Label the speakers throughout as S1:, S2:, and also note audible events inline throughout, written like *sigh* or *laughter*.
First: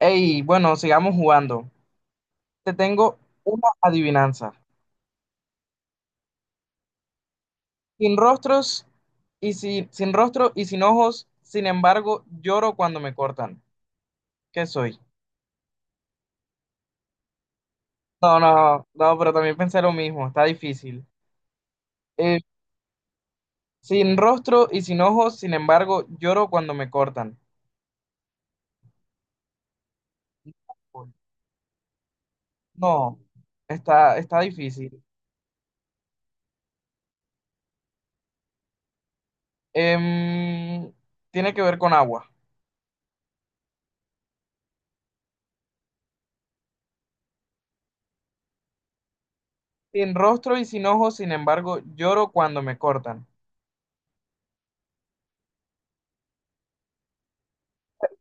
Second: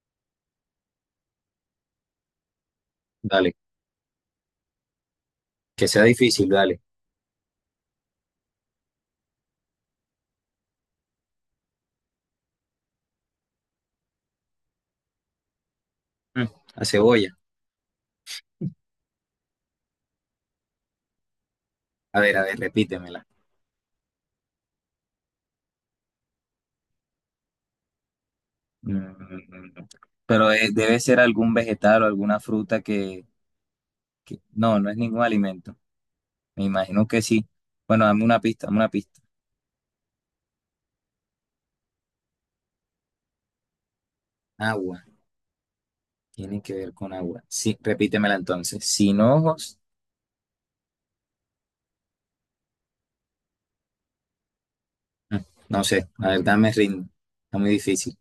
S1: Ey, bueno, sigamos jugando. Te tengo
S2: Dale,
S1: una adivinanza.
S2: que sea difícil, dale.
S1: Sin rostros y sin rostro y sin ojos, sin embargo, lloro cuando me cortan. ¿Qué soy?
S2: Mm, La cebolla.
S1: No, no, no, pero también pensé lo mismo, está difícil. Eh,
S2: A ver, repítemela.
S1: Sin rostro y sin ojos, sin embargo, lloro cuando me cortan.
S2: Mm, Pero debe ser algún vegetal o alguna fruta
S1: No,
S2: que,
S1: está
S2: que- No, no es
S1: difícil.
S2: ningún alimento. Me imagino que sí. Bueno, dame una pista, dame una pista.
S1: Em, Tiene que ver con agua.
S2: Agua. Tiene que ver con agua. Sí, repítemela entonces. Sin ojos.
S1: Sin rostro y sin ojos, sin embargo, lloro cuando me cortan.
S2: Mm, No sé, la verdad me rindo. Está muy difícil.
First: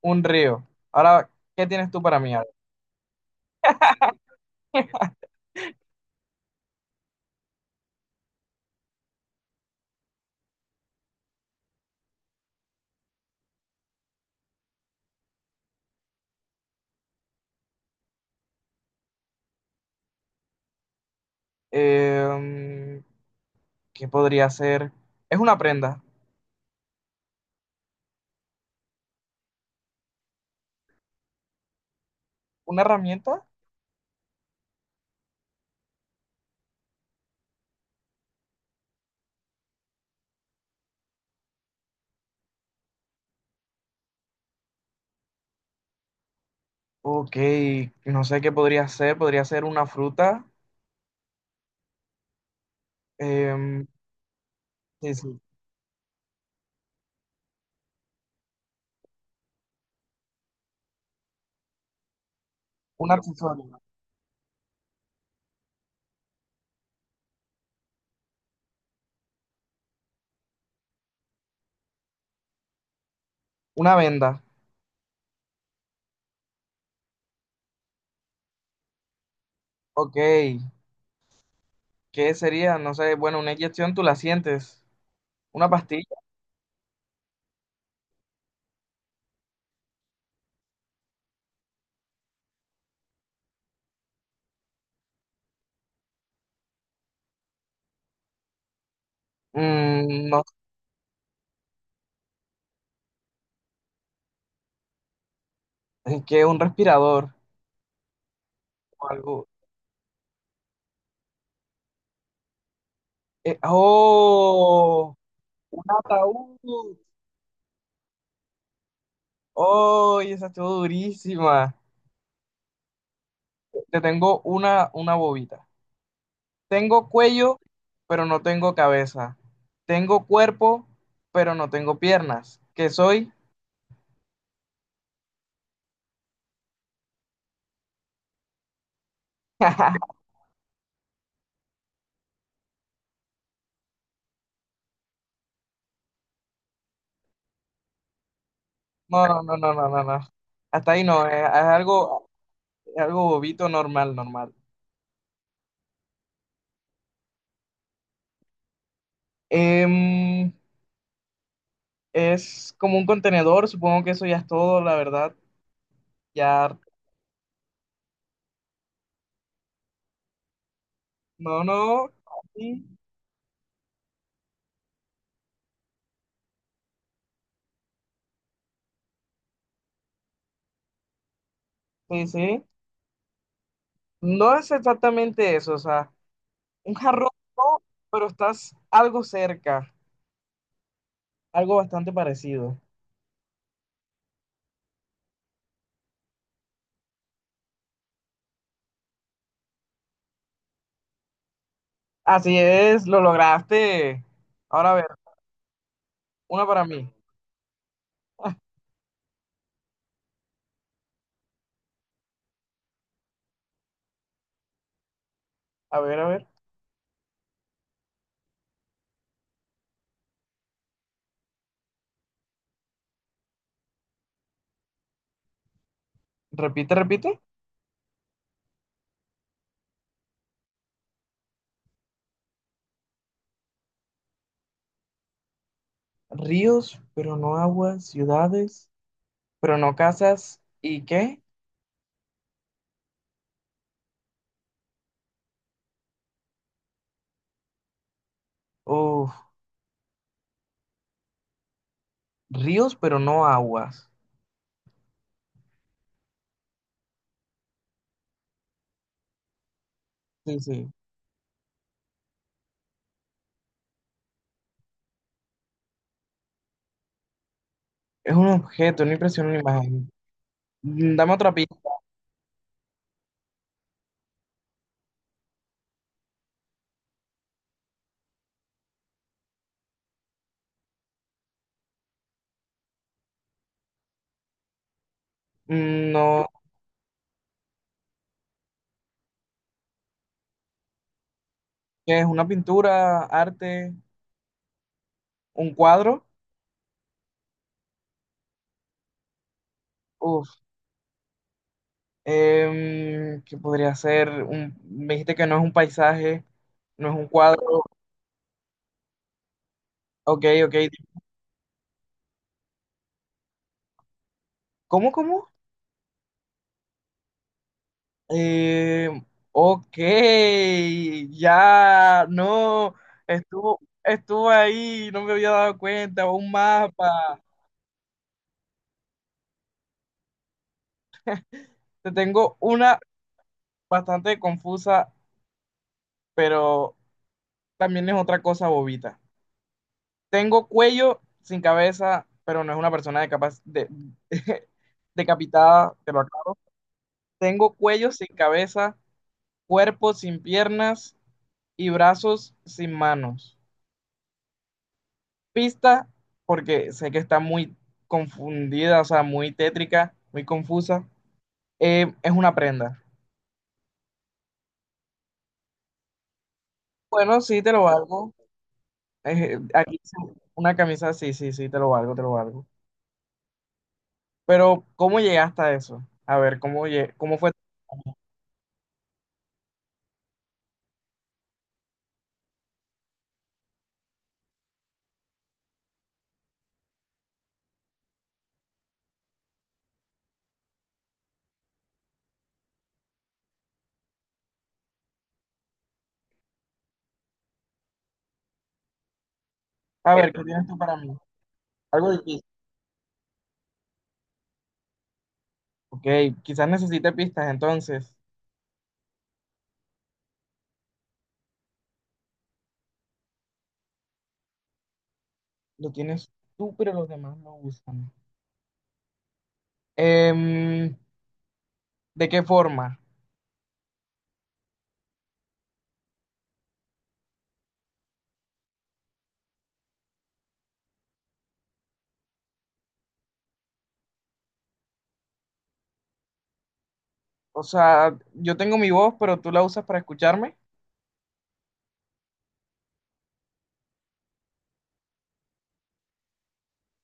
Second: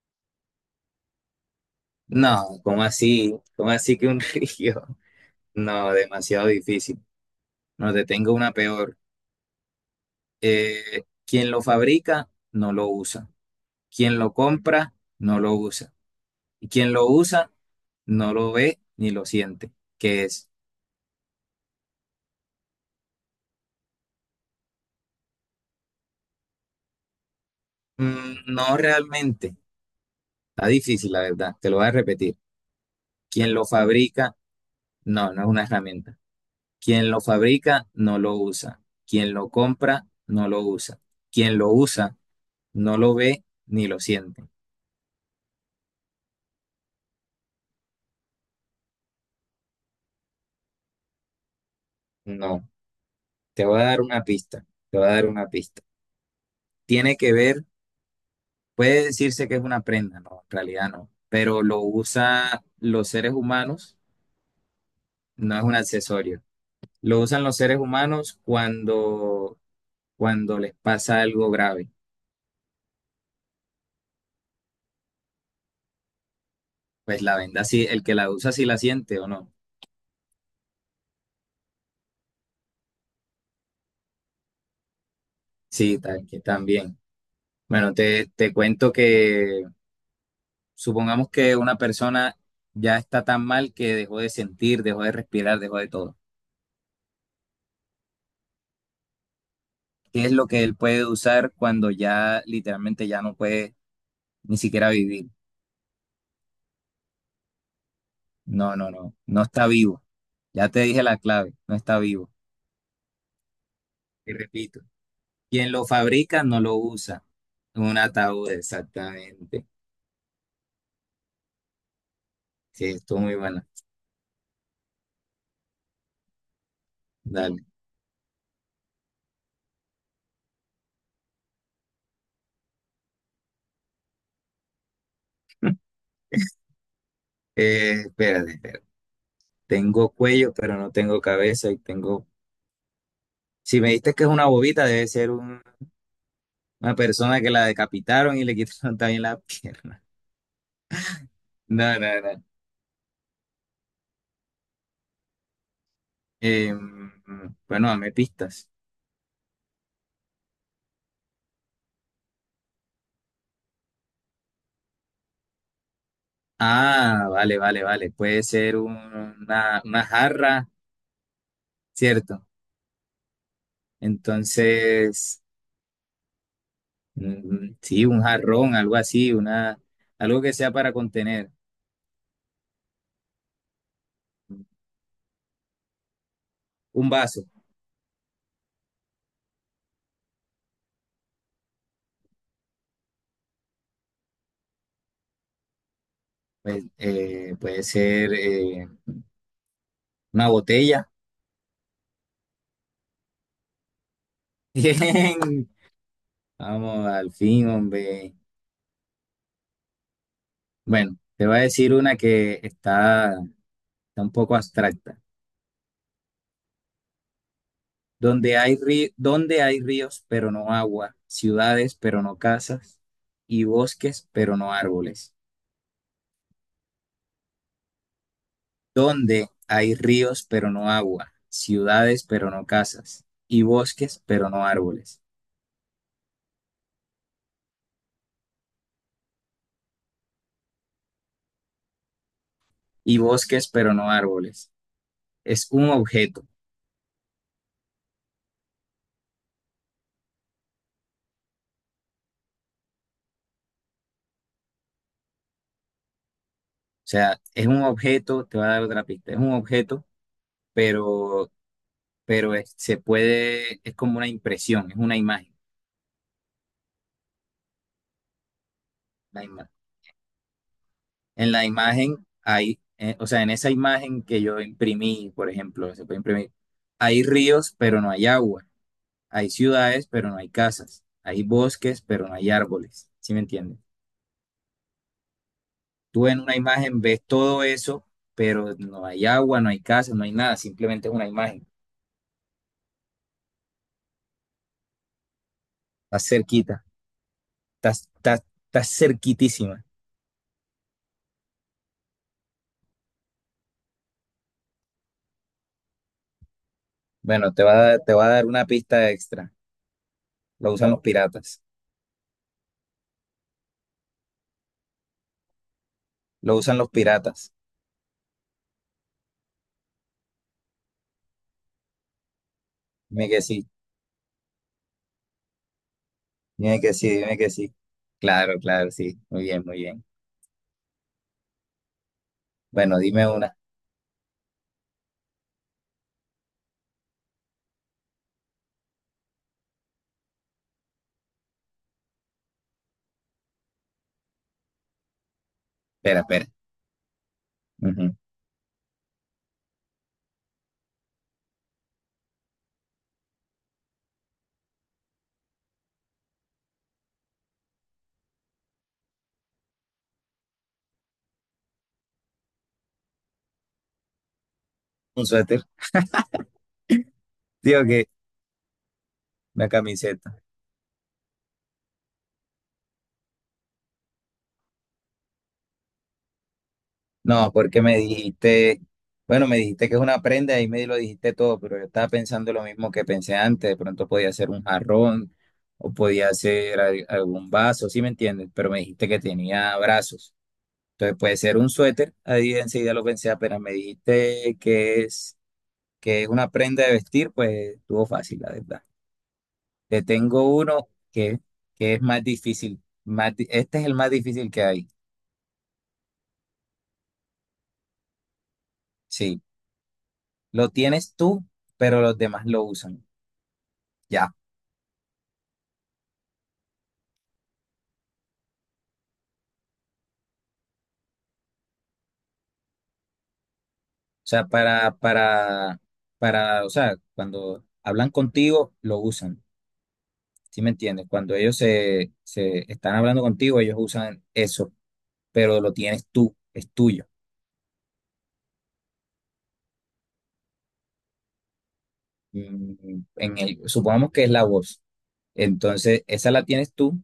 S1: Un río. Ahora, ¿qué tienes tú para mí? ¿Ale?
S2: No, ¿cómo así? ¿Cómo así que un *laughs* río? No, demasiado difícil. No, te tengo una peor. Quien lo fabrica no lo usa. Quien lo compra no lo usa. Y quien lo usa no lo ve ni lo siente. ¿Que es?
S1: Em, ¿Qué podría ser? Es una prenda.
S2: No realmente. Está difícil, la verdad. Te lo voy a repetir.
S1: ¿Una herramienta?
S2: Quien lo fabrica, no, no es una herramienta. Quien lo fabrica no lo usa. Quien lo compra no lo usa. Quien lo usa no lo ve ni lo siente.
S1: Ok, no sé qué podría ser. Podría ser una fruta.
S2: No. Te voy a
S1: Em,
S2: dar una pista. Te voy a
S1: sí,
S2: dar
S1: sí.
S2: una pista. Tiene que ver Puede decirse que es una prenda, no, en realidad no, pero lo usan los
S1: Un
S2: seres
S1: accesorio.
S2: humanos, no es un accesorio. Lo usan los seres humanos cuando les pasa algo grave.
S1: Una venda.
S2: Pues la venda sí, el que la usa sí la siente o no.
S1: Ok, ¿qué sería? No sé, bueno, una inyección tú la sientes. Una
S2: Sí,
S1: pastilla.
S2: tal, que también. Bueno, te cuento que supongamos que una persona ya está tan mal que dejó de sentir, dejó de respirar, dejó de todo. ¿Qué
S1: Mm,
S2: es
S1: no
S2: lo que él puede usar cuando ya literalmente ya no puede ni siquiera vivir?
S1: sé, ¿qué? Un respirador
S2: No, no,
S1: o
S2: no, no
S1: algo.
S2: está vivo. Ya te dije la clave, no está vivo. Y repito,
S1: ¡Oh!
S2: quien
S1: Un
S2: lo fabrica no lo
S1: ataúd.
S2: usa. Un ataúd, exactamente.
S1: ¡Oh! Y esa estuvo durísima.
S2: Sí, estuvo muy buena.
S1: Te tengo una bobita. Tengo cuello,
S2: Dale.
S1: pero no tengo cabeza. Tengo cuerpo, pero no tengo piernas. ¿Qué soy?
S2: *laughs* Espérate, espérate. Tengo
S1: *laughs*
S2: cuello, pero no tengo cabeza y tengo... Si me diste que es una bobita, debe ser una persona que la decapitaron y le *laughs* quitaron también
S1: No,
S2: la
S1: no, no, no, no, no,
S2: pierna.
S1: no. Hasta ahí no,
S2: No, no, no.
S1: es algo bobito, normal, normal.
S2: Eh, bueno, dame pistas.
S1: Em, es como un contenedor, supongo que eso ya es todo, la verdad. Ya,
S2: Ah, vale, vale, vale. Puede ser una jarra,
S1: no, no,
S2: ¿cierto?
S1: sí,
S2: Entonces, sí, un jarrón, algo así, algo que sea para contener.
S1: sí, sí. No es exactamente eso, o sea, un
S2: Un
S1: jarrón
S2: vaso,
S1: no, pero estás algo cerca, algo bastante parecido.
S2: pues, puede ser una botella.
S1: Así es, lo lograste.
S2: *laughs*
S1: Ahora a ver,
S2: Bien,
S1: una para
S2: vamos,
S1: mí.
S2: al fin, hombre.
S1: *laughs*
S2: Bueno, te voy a decir una que está un poco abstracta.
S1: A ver, a ver.
S2: Donde hay ríos, pero no agua, ciudades, pero no casas, y bosques, pero no árboles.
S1: Repite, repite.
S2: Donde hay ríos pero no agua, ciudades pero no casas, y bosques pero no árboles,
S1: Ríos, pero no aguas, ciudades, pero no casas. ¿Y qué?
S2: y bosques pero no árboles. Es un objeto, o
S1: Uf, ríos, pero no aguas.
S2: sea, es un objeto, te voy a dar otra pista, es un objeto,
S1: Sí, sí.
S2: pero, pero se puede, es como una impresión, es una imagen,
S1: Es un objeto, una
S2: la
S1: impresión, una
S2: ima-
S1: imagen. Mm, dame
S2: En
S1: otra
S2: la
S1: pista.
S2: imagen hay, o sea, en esa imagen que yo imprimí, por ejemplo, se puede imprimir, hay ríos pero no hay agua. Hay ciudades, pero no hay casas. Hay bosques, pero no hay árboles. ¿Sí me entiendes?
S1: Mm,
S2: Tú en
S1: no,
S2: una imagen ves todo eso, pero no hay agua, no hay casa, no hay nada. Simplemente es una imagen.
S1: ¿qué es? ¿Una pintura, arte, un cuadro?
S2: Estás cerquita. Estás, estás, estás cerquitísima.
S1: Uf, ¿qué podría ser? Un, me dijiste que no es un paisaje, no es un
S2: Bueno,
S1: cuadro.
S2: te va a dar una pista extra.
S1: Ok,
S2: Lo
S1: ok.
S2: usan los piratas.
S1: ¿Cómo, cómo?
S2: Lo usan los piratas.
S1: Eh, ok, ya, no,
S2: Dime que sí.
S1: estuvo, estuvo ahí, no me había dado cuenta, un
S2: Dime que sí. Dime
S1: mapa.
S2: que sí. Claro, claro, sí. Muy bien, muy bien.
S1: Te tengo una
S2: Bueno, dime una.
S1: bastante confusa, pero también es otra cosa bobita. Tengo cuello sin cabeza, pero no es una persona de capaz de, *laughs* decapitada, te lo
S2: Espera, espera.
S1: acabo. Tengo cuello
S2: Ujú.
S1: sin cabeza, cuerpo sin piernas y brazos sin manos. Pista porque sé que está muy confundida, o sea, muy tétrica, muy confusa. Es una prenda.
S2: Un suéter.
S1: Bueno, sí, te
S2: Digo
S1: lo
S2: que
S1: valgo.
S2: una
S1: Aquí dice
S2: camiseta.
S1: una camisa, sí, sí, sí, te lo valgo, te lo valgo. Pero, ¿cómo llegaste a eso? A ver, ¿cómo, cómo fue?
S2: No, porque me dijiste, bueno, me dijiste que es una prenda y me lo dijiste todo, pero yo estaba pensando lo mismo que pensé antes, de pronto podía ser un jarrón o podía ser algún vaso, ¿sí me entiendes? Pero me dijiste que tenía brazos, entonces puede ser un suéter, ahí enseguida lo pensé, apenas me dijiste que es, una prenda de vestir, pues estuvo fácil, la verdad. Te
S1: A ver, ¿qué
S2: tengo
S1: tienes tú
S2: uno
S1: para mí?
S2: que es
S1: Algo
S2: más
S1: difícil.
S2: difícil, este es el más difícil que hay,
S1: Ok, quizás necesite pistas, entonces.
S2: sí, lo tienes tú, pero los demás lo usan. Ya.
S1: Lo tienes tú, pero los demás no usan. Em, ¿De qué forma?
S2: O sea, cuando hablan contigo, lo usan. ¿Sí me entiendes? Cuando ellos se están hablando contigo, ellos usan eso, pero lo tienes tú, es tuyo.
S1: O sea, yo tengo mi voz, pero tú la usas para escucharme.
S2: Supongamos que es la voz. Entonces, esa la tienes tú,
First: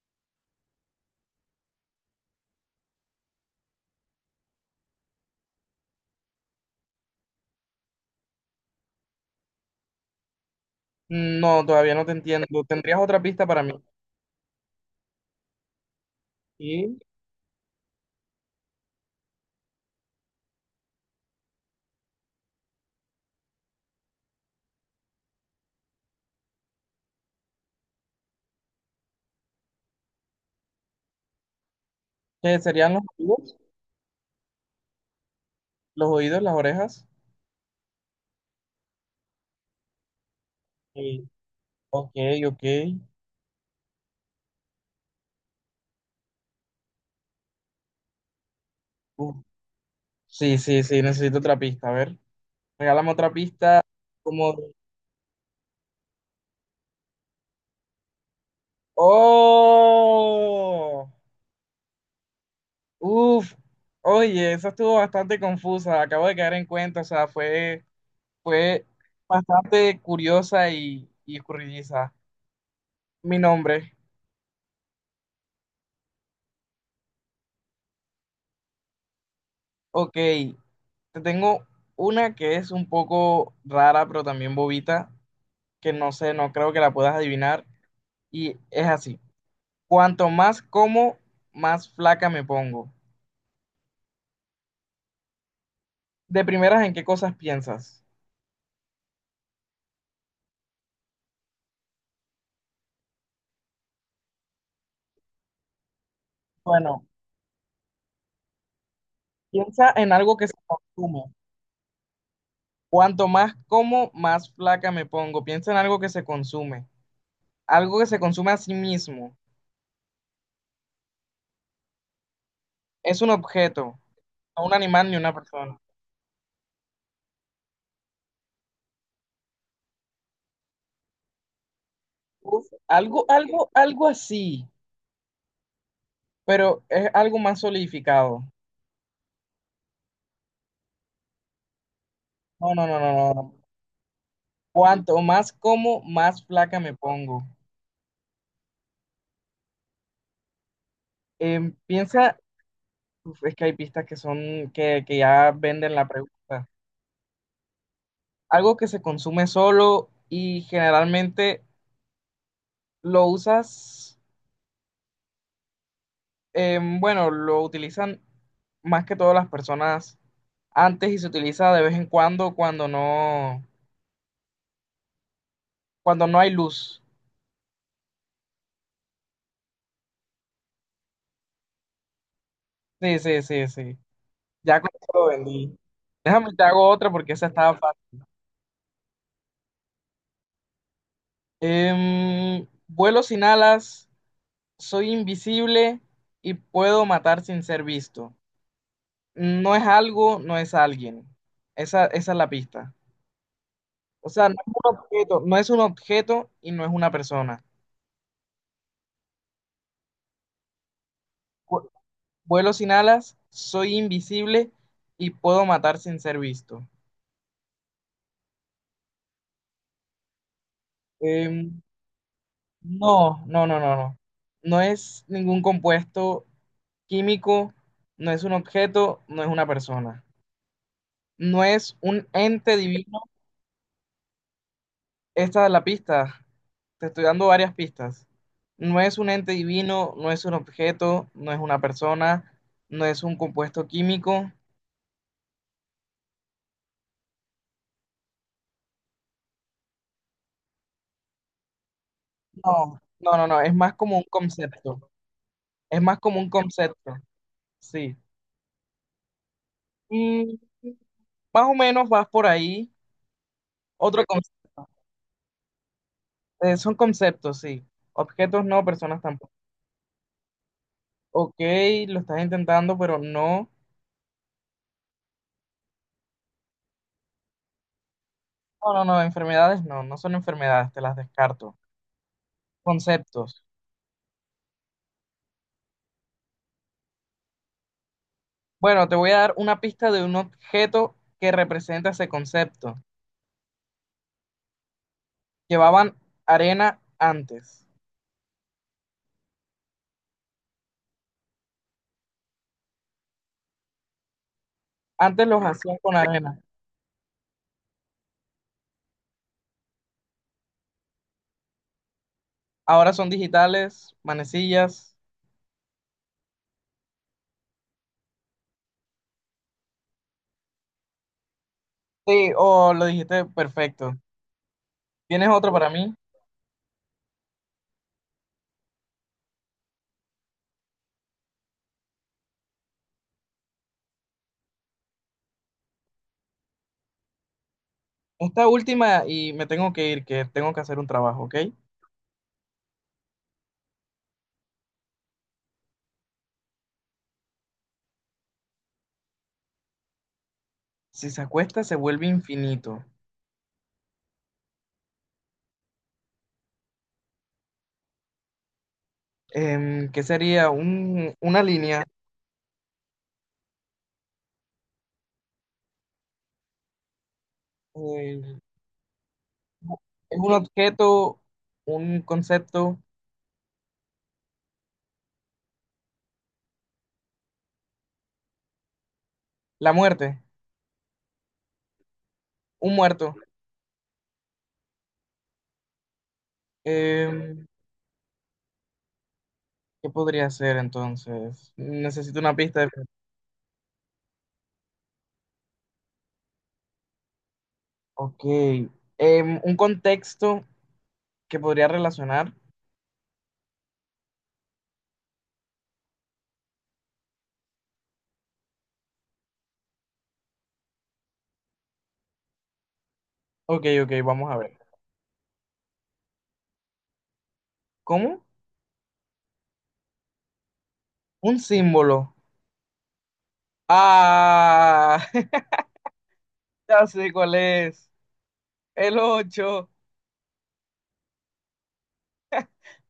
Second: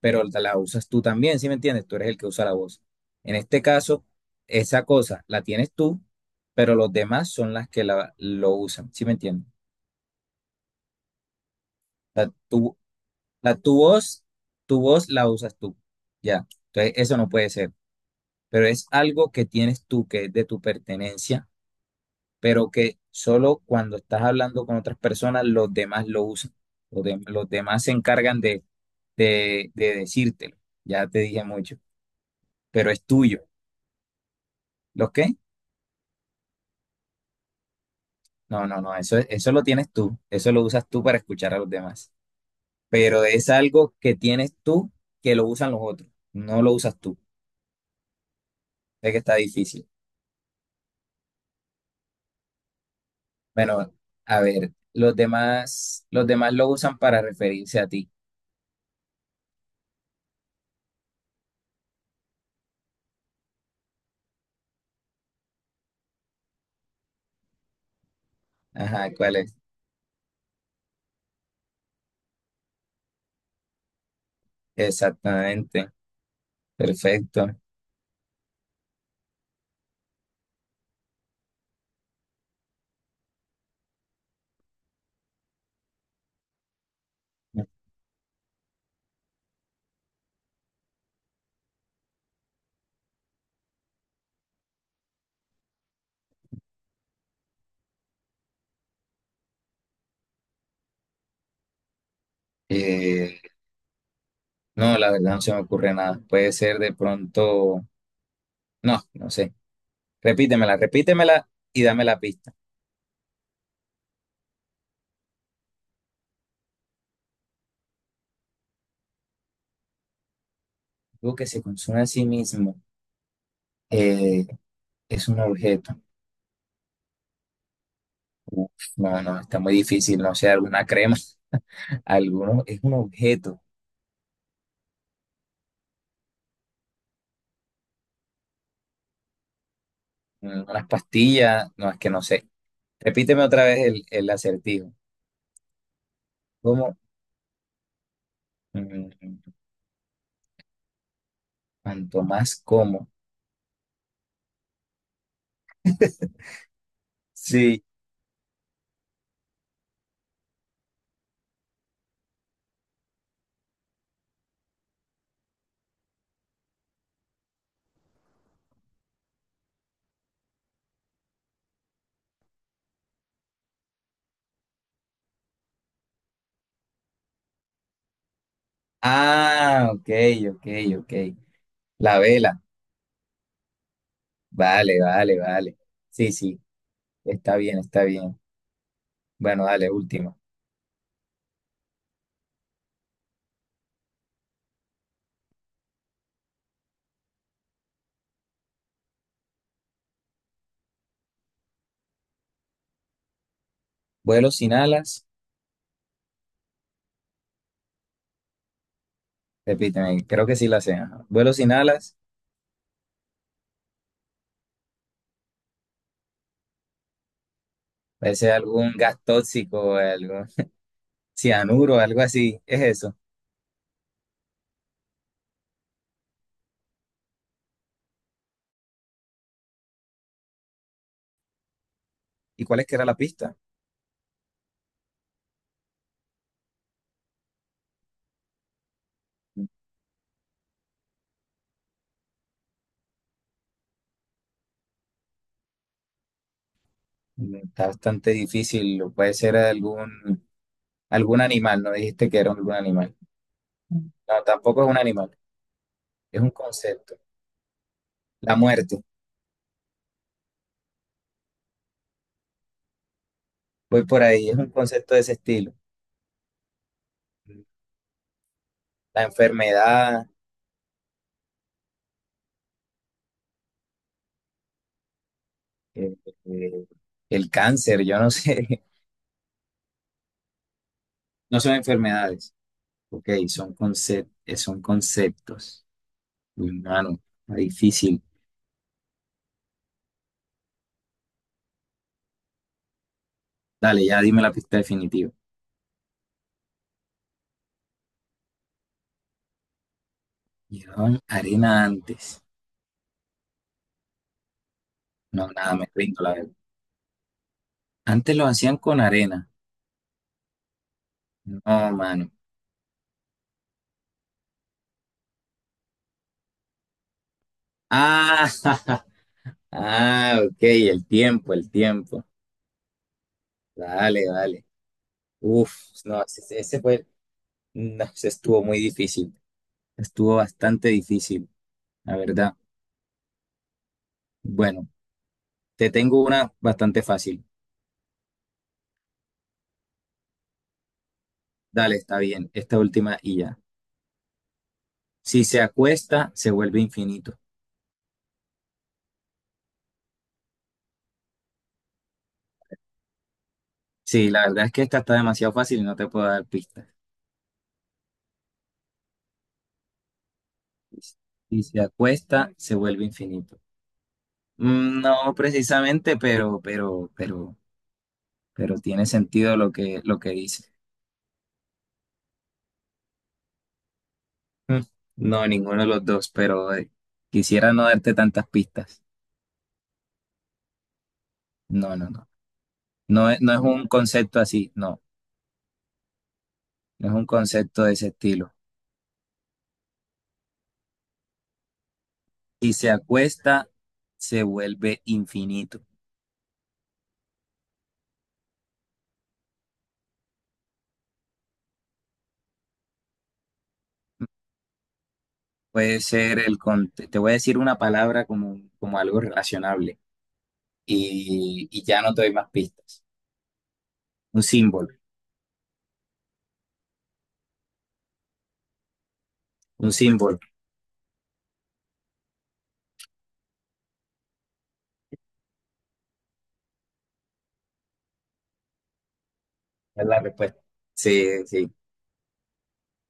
S2: pero la usas tú también, ¿sí me entiendes? Tú eres el que usa la voz. En este caso, esa cosa la tienes tú, pero los demás son las que la, lo usan, ¿sí me entiendes?
S1: No, todavía no te
S2: O sea,
S1: entiendo. ¿Tendrías otra pista
S2: La,
S1: para mí?
S2: tu voz, tu voz la usas tú. Ya. Entonces,
S1: ¿Y
S2: eso no puede ser. Pero es algo que tienes tú, que es de tu pertenencia, pero que solo cuando estás hablando con otras personas, los demás lo usan. Los demás se encargan de decírtelo. Ya te dije mucho.
S1: qué
S2: Pero
S1: serían
S2: es
S1: los
S2: tuyo.
S1: oídos?
S2: ¿Lo qué?
S1: ¿Los oídos, las orejas?
S2: No, no, no. eso lo tienes tú. Eso lo usas tú para
S1: Sí.
S2: escuchar a los
S1: Ok,
S2: demás.
S1: ok.
S2: Pero es algo que tienes tú que lo usan los otros. No lo usas tú. Es que está
S1: Uf.
S2: difícil.
S1: Sí, sí, sí, necesito otra pista. A ver, regálame otra pista
S2: Bueno, a
S1: como...
S2: ver, los demás lo usan para referirse a ti.
S1: ¡Oh! Uf. Oye, eso estuvo bastante confusa. Acabo de caer en cuenta. O sea, fue, fue
S2: Ajá, ¿cuál es?
S1: bastante curiosa y escurridiza. Mi nombre.
S2: Exactamente, perfecto.
S1: Ok. Te tengo una que es un poco rara, pero también bobita, que no sé, no creo que la puedas adivinar. Y es así. Cuanto más como, más flaca me pongo. De primeras, ¿en qué cosas piensas?
S2: Eh, no, la verdad no se me ocurre nada. Puede ser de
S1: Bueno,
S2: pronto, no, no sé.
S1: piensa en algo que se
S2: Repítemela,
S1: consume.
S2: repítemela y dame la pista.
S1: Cuanto más como, más flaca me pongo. Piensa en algo que se consume. Algo que se consume a sí mismo.
S2: Algo que se consume a sí mismo,
S1: Es un objeto,
S2: eh,
S1: no un animal ni
S2: es
S1: una
S2: un
S1: persona.
S2: objeto. Uf, no, no, está muy difícil. No sé, alguna crema, *laughs* alguno,
S1: Uf,
S2: es un
S1: algo,
S2: objeto.
S1: algo, algo así, pero es algo más solidificado.
S2: Unas pastillas, no, es que no sé.
S1: No, no, no, no,
S2: Repíteme
S1: no.
S2: otra vez el acertijo.
S1: Cuanto más como, más flaca me
S2: ¿Cómo?
S1: pongo.
S2: Mm, Cuanto
S1: Piensa,
S2: más como.
S1: uf, es que hay pistas que son, que ya venden la pregunta.
S2: Sí.
S1: Algo que se consume solo y generalmente lo usas, bueno, lo utilizan más que todas las personas antes y se utiliza de vez en cuando cuando no hay luz.
S2: Ah, ok, ok, ok. La vela.
S1: Sí, sí, sí, sí. Ya con
S2: Vale,
S1: eso lo
S2: vale, vale.
S1: vendí.
S2: Sí,
S1: Déjame
S2: sí.
S1: te hago otra porque esa
S2: Está
S1: estaba
S2: bien, está
S1: fácil.
S2: bien. Bueno, dale, última.
S1: Vuelo sin alas, soy invisible y puedo matar sin ser visto. No es algo, no es alguien. Esa es la pista. O sea,
S2: Vuelo
S1: no es
S2: sin
S1: un
S2: alas.
S1: objeto, no es un objeto y no es una persona.
S2: Repíteme, creo que sí la sé. Ajá. Vuelo sin
S1: Vu-
S2: alas.
S1: Vuelo sin alas, soy invisible y puedo matar sin ser visto.
S2: Puede ser algún gas tóxico, algo,
S1: Em,
S2: cianuro, algo así. Es eso.
S1: no, no, no, no, no. No es ningún compuesto químico, no es un objeto, no es una persona. No es un
S2: ¿Y
S1: ente
S2: cuál es que era la
S1: divino.
S2: pista?
S1: Esta es la pista. Te estoy dando varias pistas. No es un ente divino, no es un objeto, no es una persona, no es un compuesto químico.
S2: Está bastante difícil. Puede ser algún animal. No dijiste que era algún
S1: No,
S2: animal.
S1: no, no, no. Es más como un
S2: No, tampoco es un
S1: concepto.
S2: animal.
S1: Es más como
S2: Es
S1: un
S2: un
S1: concepto.
S2: concepto.
S1: Sí.
S2: La muerte,
S1: Mm, más o menos vas por ahí.
S2: voy por
S1: Otro
S2: ahí, es un
S1: concepto.
S2: concepto de ese estilo.
S1: Son conceptos, sí. Objetos no, personas
S2: La
S1: tampoco.
S2: enfermedad,
S1: Ok, lo estás intentando, pero no.
S2: eh, eh, el cáncer, yo no sé,
S1: No, no, no. Enfermedades no, no son enfermedades, te las
S2: *laughs* no son
S1: descarto.
S2: enfermedades, ok,
S1: Conceptos.
S2: son conceptos. Uy, mano, está difícil.
S1: Bueno, te voy a dar una pista de un objeto que representa ese concepto.
S2: Dale, ya dime la pista definitiva.
S1: Llevaban arena antes.
S2: Llevaban arena antes.
S1: Antes
S2: No,
S1: los
S2: nada, me
S1: hacían con
S2: rindo, la verdad.
S1: arena.
S2: Antes lo hacían con arena. No, mano.
S1: Ahora son digitales, manecillas.
S2: Ah, *laughs* ah, ok, el tiempo, el tiempo.
S1: Sí, oh, lo dijiste perfecto.
S2: Dale, dale.
S1: ¿Tienes otro
S2: Uf,
S1: para mí?
S2: no, ese fue. No, se estuvo muy difícil. Estuvo bastante difícil, la verdad. Bueno, te tengo una bastante fácil.
S1: Esta última y me tengo que ir, que tengo que hacer un trabajo, ¿ok?
S2: Dale, está bien. Esta última y ya. Si se acuesta, se vuelve infinito.
S1: Si se acuesta, se vuelve infinito.
S2: Sí, la verdad es que esta está demasiado fácil y no te puedo dar pistas.
S1: ¿Qué sería? Una
S2: Si se
S1: línea.
S2: acuesta, se vuelve infinito. No precisamente, pero, pero, pero,
S1: Eh,
S2: pero tiene sentido lo que
S1: es un
S2: dice.
S1: objeto, un concepto,
S2: Mm, No, ninguno de los dos, pero quisiera no darte tantas pistas.
S1: la muerte,
S2: No, no, no.
S1: un
S2: No
S1: muerto.
S2: es, no es un concepto así, no, no es un
S1: Em,
S2: concepto de ese estilo.
S1: ¿Qué podría ser entonces? Necesito una
S2: Si
S1: pista de...
S2: se acuesta, se vuelve infinito.
S1: Ok. Em, un contexto que podría relacionar.
S2: Puede ser el, con- te te voy a decir una palabra como algo relacionable y ya no te doy más pistas.
S1: Ok, ok,
S2: Un
S1: vamos a ver.
S2: símbolo,
S1: ¿Cómo?
S2: un símbolo,
S1: Un símbolo. Ah, *laughs* ya sé cuál es. El 8.
S2: es la respuesta. Sí, sí,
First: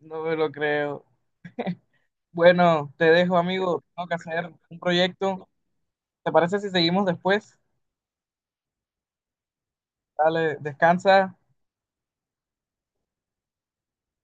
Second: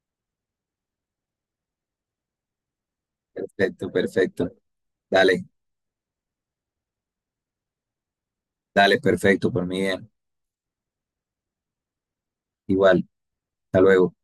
S1: No me lo creo. Bueno, te dejo, amigo.
S2: perfecto,
S1: Tengo que hacer
S2: perfecto.
S1: un
S2: Dale,
S1: proyecto. ¿Te parece si seguimos después?
S2: dale, perfecto, por mí bien.
S1: Dale, descansa.
S2: Igual, hasta luego.